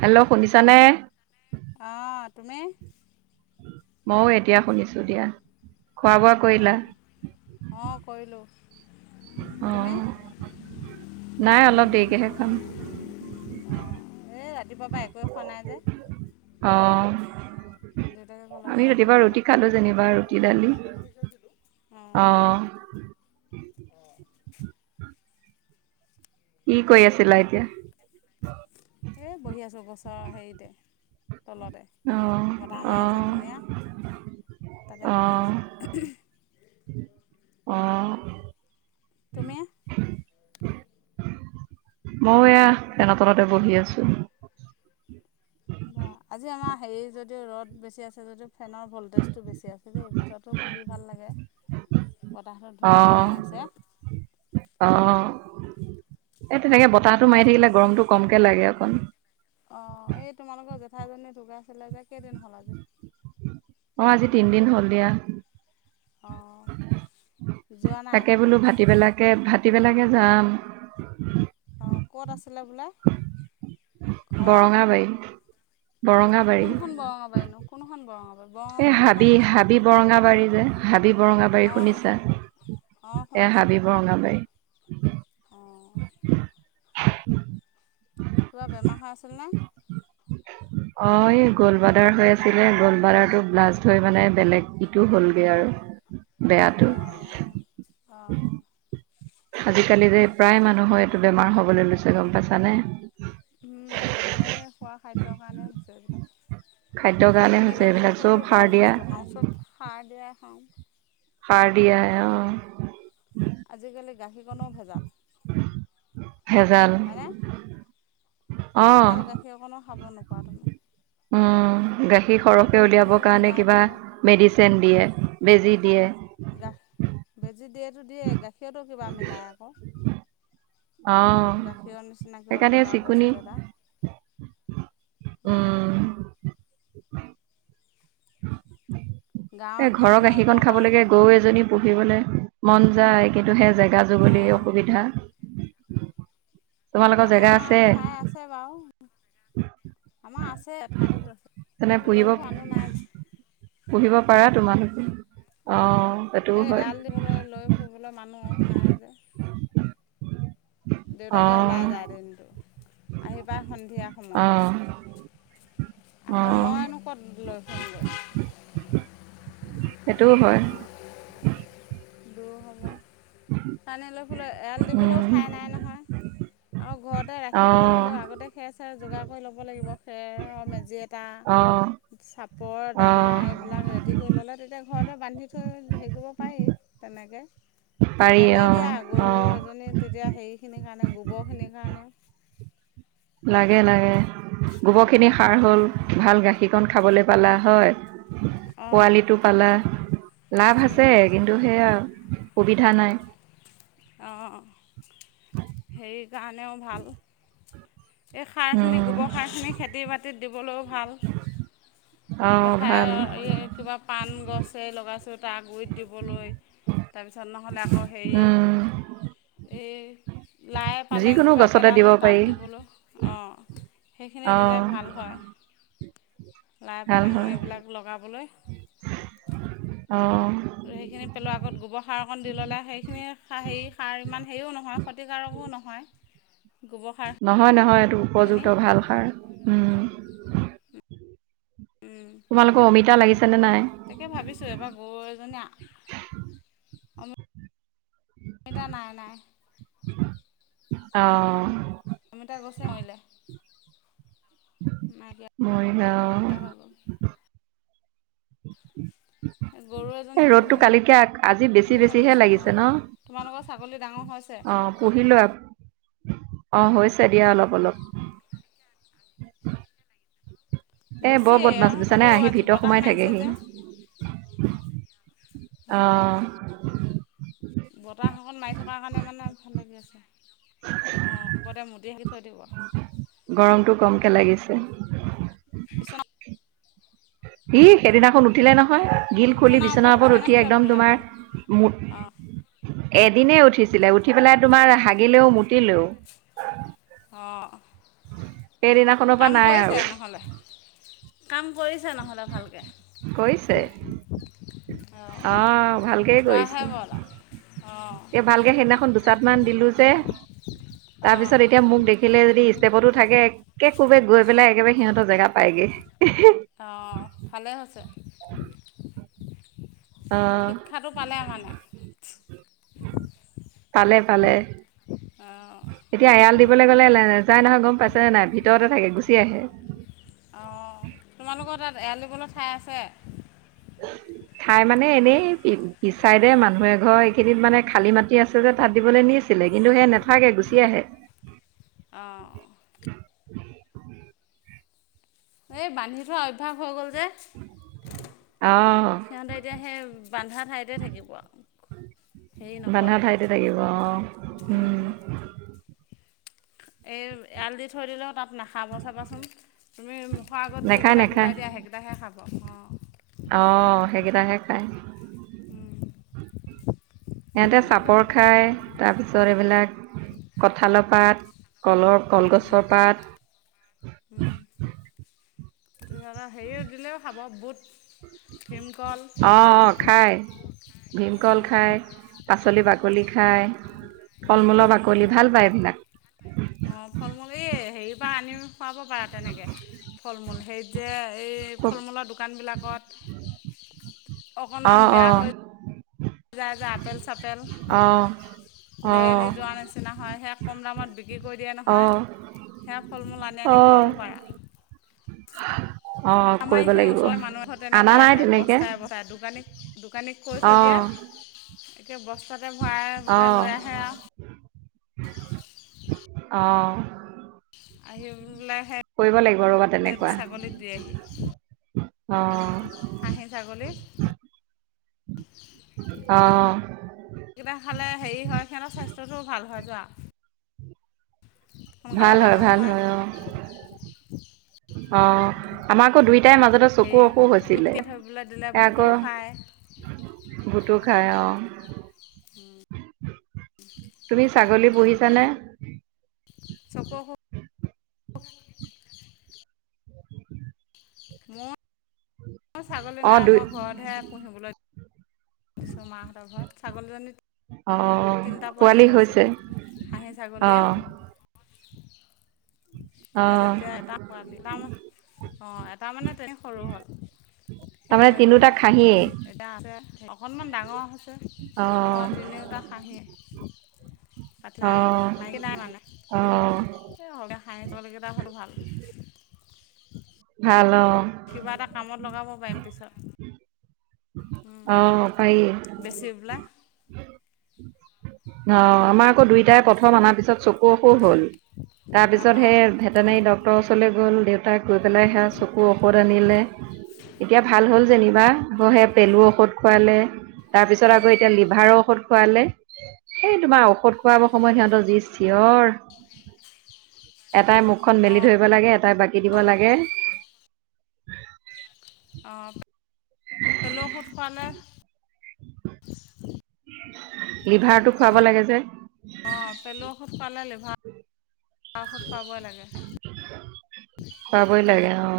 Hello শুনিছা নে। অ' তুমি। মইও এতিয়া শুনিছো দিয়া, খোৱা-বোৱা কৰিলা? অ ক‌ৰিলো। অ, নাই অলপ দেৰিকে হে খাম। অঁ এই ৰাতিপুৱাৰ পৰা একোৱে খোৱা নাই যে। অ দেউতাকে ক'লে আমি বোলে ৰাতিপুৱা সোনকালে ৰুটি খাই খালোঁ দিওঁ বুলি, যেনিবা ৰুটি দালি। উম অ'। অ'। কি কৰি আছিলা এতিয়া। এই বহি আছোঁ গছৰৰ হেৰিতে তলতে, অ', বতাহ মাৰি আছে অ', ধুনীয়া, তাতে বহি অ', আছোঁ। অ'। তুমি? মইও এয়া ফেনৰ তলতে বহি আছোঁ। [unintelligible] আজি আমাৰ হেৰি যদিও ৰ'দ বেছি আছে যদিও ফেনৰ ভল্টেজটো বেছি আছে দেই ভিতৰতো বহি ভাল লাগে। বতাহতো ধুনীয়াকৈ অ', মাৰি আছে। অ' এই তেনেকে বতাহটো ভাত মাৰি থাকিলে গৰমতো কমকে লাগে অকণ। অ' এই তোমালোকৰ জেঠাইজনী ঢুকাইছিলে যে কেইদিন হ'ল আজি। অ' আজি তিনদিন হ'ল দিয়া। অ'। তাকে বোলো ভাতিবেলাকে ভাতিবেলাকে যাম। অ' ক'ত আছিলে বোলে। ঘৰ, বৰঙাবাৰী, বৰঙাবাৰী। কোনখন বৰঙা বাৰিনো কোনখন বৰঙা বাৰি এই বৰঙাবাৰী হাবি দুখন আছে। হাবি বৰঙাবাৰী যে, হাবি বৰঙা বাৰী অঁ শুনিছা, এয়া হাবি বৰঙাবাৰী। অ'। [unintelligible] কিবা বেমাৰ হৈ আছিল নে। অ'এই গ'ল্ডবাডাৰ হৈ আছিলে, গ'ল্ডবাডাৰটো ব্লাষ্ট হৈ মানে বেলেগ ইটো হ'লগে আৰু। বেয়াটো অ', অ'। আজিকালি যে প্ৰায় মানুহৰ এইটো বেমাৰ হ'বলৈ লৈছে গ'ম পাইছানে। উম, এই খোৱা খাদ্যৰ কাৰণে হৈছে খাদ্যৰ এইবিলাক। কাৰণে হৈছে আজিকালি আমিনো এইবিলাক চব কোনটো সাৰ ভাল দিয়া বস্তু খাওঁ চব সাৰ দিয়াই খাওঁ। সাৰ দিয়াই অঁ'। আজিকালি গাখীৰকণো ভেজাল। ভেজাল হয়নে, অ ভাল গাখ- খী অকণো খাব নোপোৱা তুমি। অঁ গাখীৰ তাতো সৰহকে কি উলিয়াবৰ কাৰণে মিলাই কিবা দিব মেডিচেন দিয়ে, বেজী দিয়ে। গাহ বেজী দিয়েতো দিয়েই গাখীৰতো কিবা মিলায় আক। অ গাখীৰ নিচিনা কিবা সেইকাৰণে বগা চিকুনি বস্তু এটা। অঁ' উম [unintelligible] এ গাঁৱত ঘৰ মানুহৰ ঘৰৰ গাখীৰকণ খাব পৰা লাগে লৈ গ'ল গৰু এজনী পুহিবলে- মন যায়। কিন্তু, সেই জেগা যুগলি অঁ অসুবিধা। তোমালোকৰ আমা জেগা আছে ঠাই আছে বাও। আমাৰ আছে ঠাই বহুত আছে, তেনে কিন্তু পুহিব লৈ ফুৱা মানুহ নাই। পুহিব পাৰা তোমালোকে। অঁ অঁ' এই এৰাল দিবলৈ লৈ ফুৰিবলৈ মানুহ নাই যে। দেউতাকে ওলাই যায় অ দিনটো আহি পায় সন্ধিয়া সময়ত। অ অ আকৌ মইনো ক'ত লৈ- ফুৰিমগৈ সেইটোও হয়। দূৰ হ'ব, তানী লৈ ফুইলে এয়াল দিবলৈও উম ঠাই নাই নহয়। আকৌ ঘৰতে অ ৰাখিবলৈ হ'লেও আগতে- খেৰ চেৰ যোগাৰ কৰি ল'ব লাগিব খেৰৰ মেজি এটা। অ চাপৰ অ দানা এইবিলাক ৰেডি কৰি ল'লে তেতিয়া ঘৰতে বান্ধি থৈ হেৰি কৰিব পাৰি। তেনেকে, পাৰি লাগে অ দিয়া অ গৰু এজনী- তেতিয়া হেৰিখিনিৰ কাৰণে গোবৰখিনিৰ কাৰণে। লাগে লাগে। গোবৰখিনি সাৰ হ'ল অঁ ভাল গাখীৰকণ খাবলে পালা হয়। অঁ পোৱালিটো পালা লাভ আছে। কিন্তু, সেয়াই আও সুবিধা নাই। অঁ সেই কাৰণেও ভাল। এই সাৰখিনি গোবৰ অঁ সাৰখিনি খেতি বাতিত দিবলৈও ভাল। পথাৰ ভাল এই- কিবা পাণ গছে লগাইছোঁ তাৰ গুৰিত দিবলৈ তাৰপিছত, নহ'লে আকৌ হেৰি- উম, এই লাই পালেং যিকোনো কিবা গছতে দিব পেলালোঁ তাত পাৰি দিবলৈও অঁ'। সেইখিনি দিলে অঁ ভাল হয়, লাই ভাল পালেং হয় এইবিলাক লগাবলৈ। অঁ' ত' সেইখিনি পেলোৱাৰ আগত গোবৰ সাৰ অকণ দি ল'লে সেইখিনি সা হেৰি সাৰ ইমান হেৰিও নহয় ক্ষতিকাৰকো নহয়। গোবৰ ষাৰ- নহয় নহয়, এইটো উপযুক্ত ভাল সাৰ। উম' তোমালোকৰ অমিতা লাগিছে নে নাই? তাকে ভাবিছোঁ এবাৰ বৌৱে জানা। অমি অমিতা নাই নাই। অঁ' অমিতা গছে মৰিলে। মাই বিয়া মৰিগাঁও বিয়া হৈ গ'ল। [inaudible] গৰু এই এজনী ৰ'দটো পুহিম কালিতকৈ আজি বেছি বুলি বেছিহে ভাবিছোঁ লাগিছে ন অঁ, তোমালোকৰ ছাগলী ডাঙৰ হৈছে। পুহি লোৱা অ' হৈছে দিয়া অলপ অলপ। এ বৰ বেছিয়েই বদমাছ আৰু বুজিছানে হ'লেও আহি আজি ভিতৰ বতাহ সোমাই মাৰিছে থাকেহি। যে অঁ অ'। বতাহ অকন মাৰি থকা কাৰণে মানে ভাল লাগি আছে। অ' ঘৰতে মুটি হাগি থৈ দিব। গৰমটো কমকে লাগিছে। বিছনা ই সেইদিনাখন উঠ উঠিলে নহয় গিল খুলি বিচনাৰ ওপৰত উঠেনে উঠি নুঠে বোলো একদম তোমাৰ ছাগলী মুট অঁ এদিনে উঠিছিলে উঠি পেলাই তোমাৰ হাগিলেও মুতিলেও। অ', সেইদিনাখনৰ পৰা কাম নাই আৰু কৰিছে নহ'লে। কাম কৰিছে নহ'লে ভালকে। কৰিছে অ', অঁ ভালকেই কৰিছে ধোৱাহে বল আৰু অ'। এই ভালকে সেইদিনাখন দুচাত মান দিলো যে অঁ তাৰপিছত এতিয়া মোক দেখ দেখিলে যদি ষ্টেপতো থাকে একে কোবে গৈ পেলাই একেবাৰে সিহঁতৰ জেগা পায়গে। অ', ভালে হৈছে। অ', শিক্ষাটো পালে মানে পালে পালে। অ'। এতিয়া এৰাল দিবলৈ গ'লে নাযায় নহয় গম পাইছে নে নাই ভিতৰতে থাকে গুচি আহে। অ', তোমালোকৰ তাত এৰাল দিবলৈ ঠাই আছে? [inaudible] ঠাই মানে এনেই পিছ চাইদে মানুহে ঘৰ এইখিনিত মানে খালী মাটি আছে যে তাত দিবলৈ নি ছিলে কিন্তু সেই নাথাকে গুচি আহে। অ'। এই বান্ধি থোৱা অভ্যাস হৈ গ'ল যে অঁ সিহঁতে এতিয়া সেই বন্ধা ঠাইতে থাকিব আৰু। হেৰি বান্ধা নকৰে ঠাইতে থাকিব অঁ উম। এই এৰাল দি থৈ দিলেও তাত নাখ খাব চাবাচোন তুমি মুখৰ আগত নেখায় যিকেইটা নেখায় গোটাই দিয়া সেইকেইটাহে খাব অ'। অ', সেইকেইটাহে খাই। সিহঁতে বেলেগ নাখাব চাপৰ খায়। তাৰপিছত এইবিলাক কঁঠালৰ পাত কলৰ কলগছৰ পাত। উম, তেতিয়াহ'লে হেৰিও দিলেও খাব বুট। ভীমকল অ', অ', খায় ভীমকল অঁ খায়। পাচলি বাকলি খায়, ফল মূলৰ বাকলি ভাল পায় এইবিলাক। অ', ফল মূল এই হেৰি পৰা আনি খুৱাব পাৰা তেনেকে ফল মূল হে যে এই খুব ফল মূলৰ দোকানবিলাকত অঁ অকণমান বেয়া অঁ হৈ যায় যে আপেল চাপেল অঁ অঁ লেৰেলি যোৱাৰ নিচিনা হয় সেয়া কম দামত বিক্ৰী কৰি দিয়ে নহয়। অঁ সেয়া ফল মূল আনি আনি অ', খুৱাব পাৰা। অ', আমাৰ কৰিব এইখিনি লাগিব, ওচৰৰ মানুহ এঘৰতে তেনেক আনা লৈ নাই আহে তেনেকে, বস্তাই বস্তাই দোকানী দোকানীক কৈ থৈ দিয়ে অ', একে বস্তাতে ভৰাই পেলাই অ', লৈ আহে আৰু। অ'। আহি পেলাই কৰিব লাগিব ৰ'বা সেই তেনেকুৱা, ছাগলীক দিয়েহি। অ', খাহি ছাগলী। [inaudible] অ', এইকেইটা খালে হেৰি হয় সিহঁতৰ স্বাস্থ্যটোও ভাল হয় যোৱা। সোনকালে ভাল ডাঙও ভাল হয়। অঁ, আমাৰ আকৌ দুইটাই মাজতে চকু হেৰি অসুখ বুট হৈছিলে। তিয়াই থৈ পেলাই দিলে এতিয়া বুটও খায় আকৌ ভূতো খাই অঁ। তুমি ছাগলী পুহিছানে? চকুৰ অসুখ মোৰ ছাগলী অ', নাই। দুই মই ঘৰতহে পুহিবলৈ দিছোঁ মাহঁতৰ ঘৰত। ছাগলজনী অঁ। তিনটা পোৱালি হৈছিলে। খাছী ছাগলীয়ে অ', ত ' অ', তেতিয়া এটা পোৱালি তাৰ অঁ, এটা মানে তেনে সৰু হ'ল। সেইটো তাৰমানে মৰি থাকিলে। তিনিওটা খাহীয়ে, এটা আছে অকণমান ডাঙৰ হৈ ছে। অঁ, অ', তিনিওটা খাছীয়ে। পাতি নাই। অ', মাইকী নাই মানে, অ', এই সৰুতে খাই পোৱালি কেইইটা হ'লেও ভাল। ভালো অঁ। কিবা এটা কামত লগাব পাৰিম পিছত। উম, অ', পাৰি। বেছিপেলাই অঁ, আমাৰ আক' দুইটাই প্ৰথম অনাৰ পিছত চক কু অসুখ হ'ল। তাৰপিছত অঁ সেই ভেটেনেৰী ডাক্তৰ ওচৰলে গ'ল। দে তাই গৈ পেলাই সেয়া চকু ঔষধ আনিলে। এতিয়া ভাল হ'ল যেনিবা আকৌ হে- পেলুৰ ঔষধ খোৱালে তাৰপিছত উম, আকৌ এতিয়া লিভাৰৰ ঔষধ খোৱালে। সেই তোমাৰ ঔষধ খোৱাবৰ সময়ত সিহঁতৰ যি চিঞৰ এটাই মুখখন মেলি অঁ ধৰিব লাগে, এটাই বাকি দিব অঁ লাগে। অঁ। উম পেলুৰ ঔষধ খোৱালে। লিভাৰটো খুৱাব অঁ লাগে যে। অঁ, পেলুৰ ঔষধ খোৱালে, লিভাৰ ঔষধ খুৱাবই লাগে। খুৱাবই লাগে অঁ।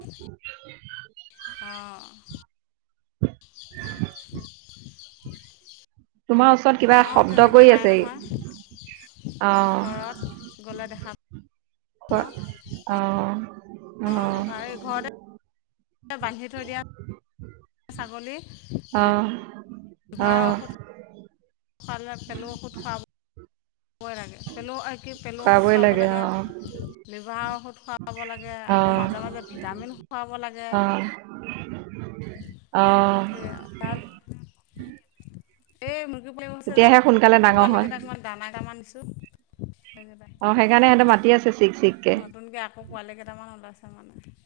খু অঁ। তোমাৰ ও চৰত কিবা আমাৰো শব্দ তেনেকৈ কৰি খুৱাই নহয় আছেহি। ঘৰত গ'লে দেখা অঁ। খোৱা পাওঁ অঁ। অঁ, লিভাৰ, এই ঘৰতে বান্ধি থৈ দিয়া ছাগলী। অঁ, লিভাৰৰ অঁ। ঔষধ খোৱালে পেলুৰ ঔষধ খোৱাব বই লা। পেলু ঐ কি পেলুৰ ঔষধ খুৱাবই খুৱাব লাগে, অ লিভাৰৰ ঔষধ খুৱাব লাগে অ আকৌ মাজে মাজে ভিটামিন খোৱাব লাগে। অ অ [unintelligible] এ মুৰ্গী পোৱালি কেইটাকমান আছে তেতিয়াহে সোনকালে যে ডাঙৰ পোৱালি হয় কেইটাক মানে দানা কেইটামান দিছোঁ, সেইকেইটা। অঁ, সেইকাৰণে সিহঁতে মাতি আছে চিক্ চিক্। নতুনকে আকৌ পোৱালি কেইটামান ওলাইছে মানে।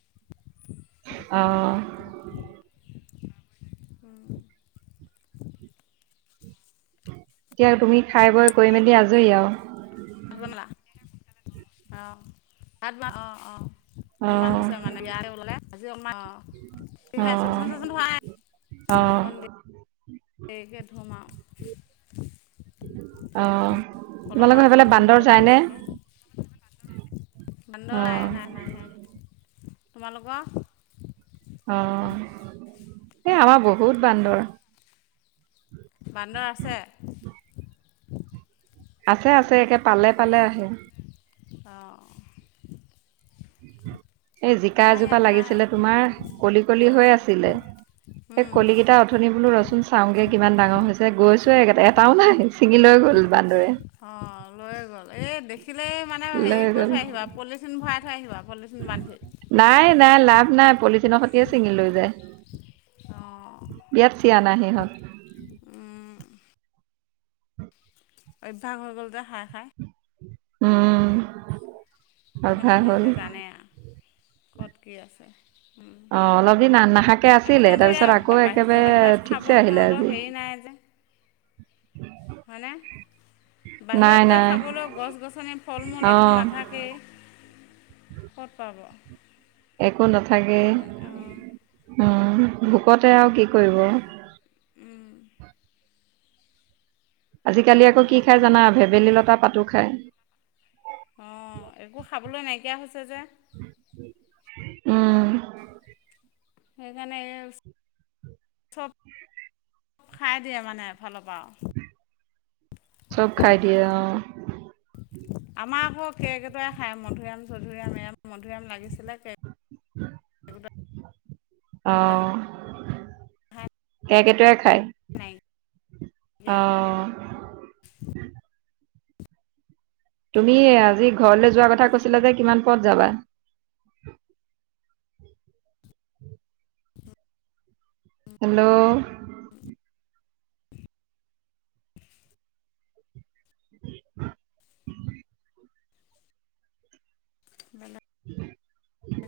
অঁ। অ এতিয়া তুমি খাই বৈ কৰি মেলি আজৰি আও আ মেলা অঁ আব অঁ অঁ অ মান হৈছে মানে বিয়াৰে ওলালে আজি অলপমান অই অ আছ চধ অ সগে ধোমা অ তোমালোকৰ সেইফালে বহুত বান্দৰ ৰ'দ পৰি যায়নে থাকে অ বান্দৰ নাই নাই নাই নাহে তোমালোকৰ অ এ আমাৰ বহুত বান্দৰ বান্দৰ আছে আছে আছে একে পালে পালে আহে অঁ এই জিকা আমাৰ এজোপা ইয়াত নাই লাগিছিলে তোমাৰ কলি কলি হৈ অঁ আছিলে স কলি কেইটা অথনি বোলো ৰচোন চাওঁগে কিমান ডাঙৰ হৈছে গৈছোৱে একেটা এটাও নাই ছিঙি লৈ গ'ল বান্দৰে অঁ লৈয়েই গ'ল এই দেখ থাকিলেই মানে লৈ হেৰি কৰি গ'ল থৈ আহিবা পলিথিন ভৰাই থৈ আহিবা পলিথিন বান্ধি নাই নাই লাভ নাই পলিথিনৰ খাতি চিঙি লৈ যায় অ ইয়াত চিয়া না আহিব অভ্যাস হৈ গ'ল যে খাই খাই উম সেইকাৰণে অভ্যাস হ'ল সিহঁতে জানে আৰু ক'ত কি আছে অ অলপ দিন আন নাখাক আকৌ সিহঁতৰ ইয় বাহ সিহঁত ঠিকছে খাবলৈ আহিলে সিহঁতৰ আজি হেৰি নাই যে মানে নাই বাহিৰত গৈ নাই খাবলৈ গছ গছনিৰ ফল মূল অ একো নাথাকেই। ক'ত পাব একো নাথাকে সেইকাৰণে অঁ ভোকতে আৰু কি কৰিব উম আজিকালি আকৌ কি দিয়ে খাই সেইকাৰণে জানা ভেবেলী লতা পাতো খাই অ একো খাবলৈ নাইকিয়া হৈছে যে উম সেইকাৰণে চব খাই দিয়ে মানে এ ফালৰ পৰা আৰু চব খাই দিয়ে অ [inaudible] আমাৰ আকৌ কেক এটাৰে খাই মধুৰিআম চধুুৰআম এ মধুৰিআম লাগিছিলে কেক উ অ কেকেইকেটোৱে খায় খাই অ তুমি আজি ঘৰলৈ যোৱাৰ কথা কৈছিলা যে কিমান পথ যাবা হেল্লো' [unintelligible] [unintelligible] বনত উমঁ!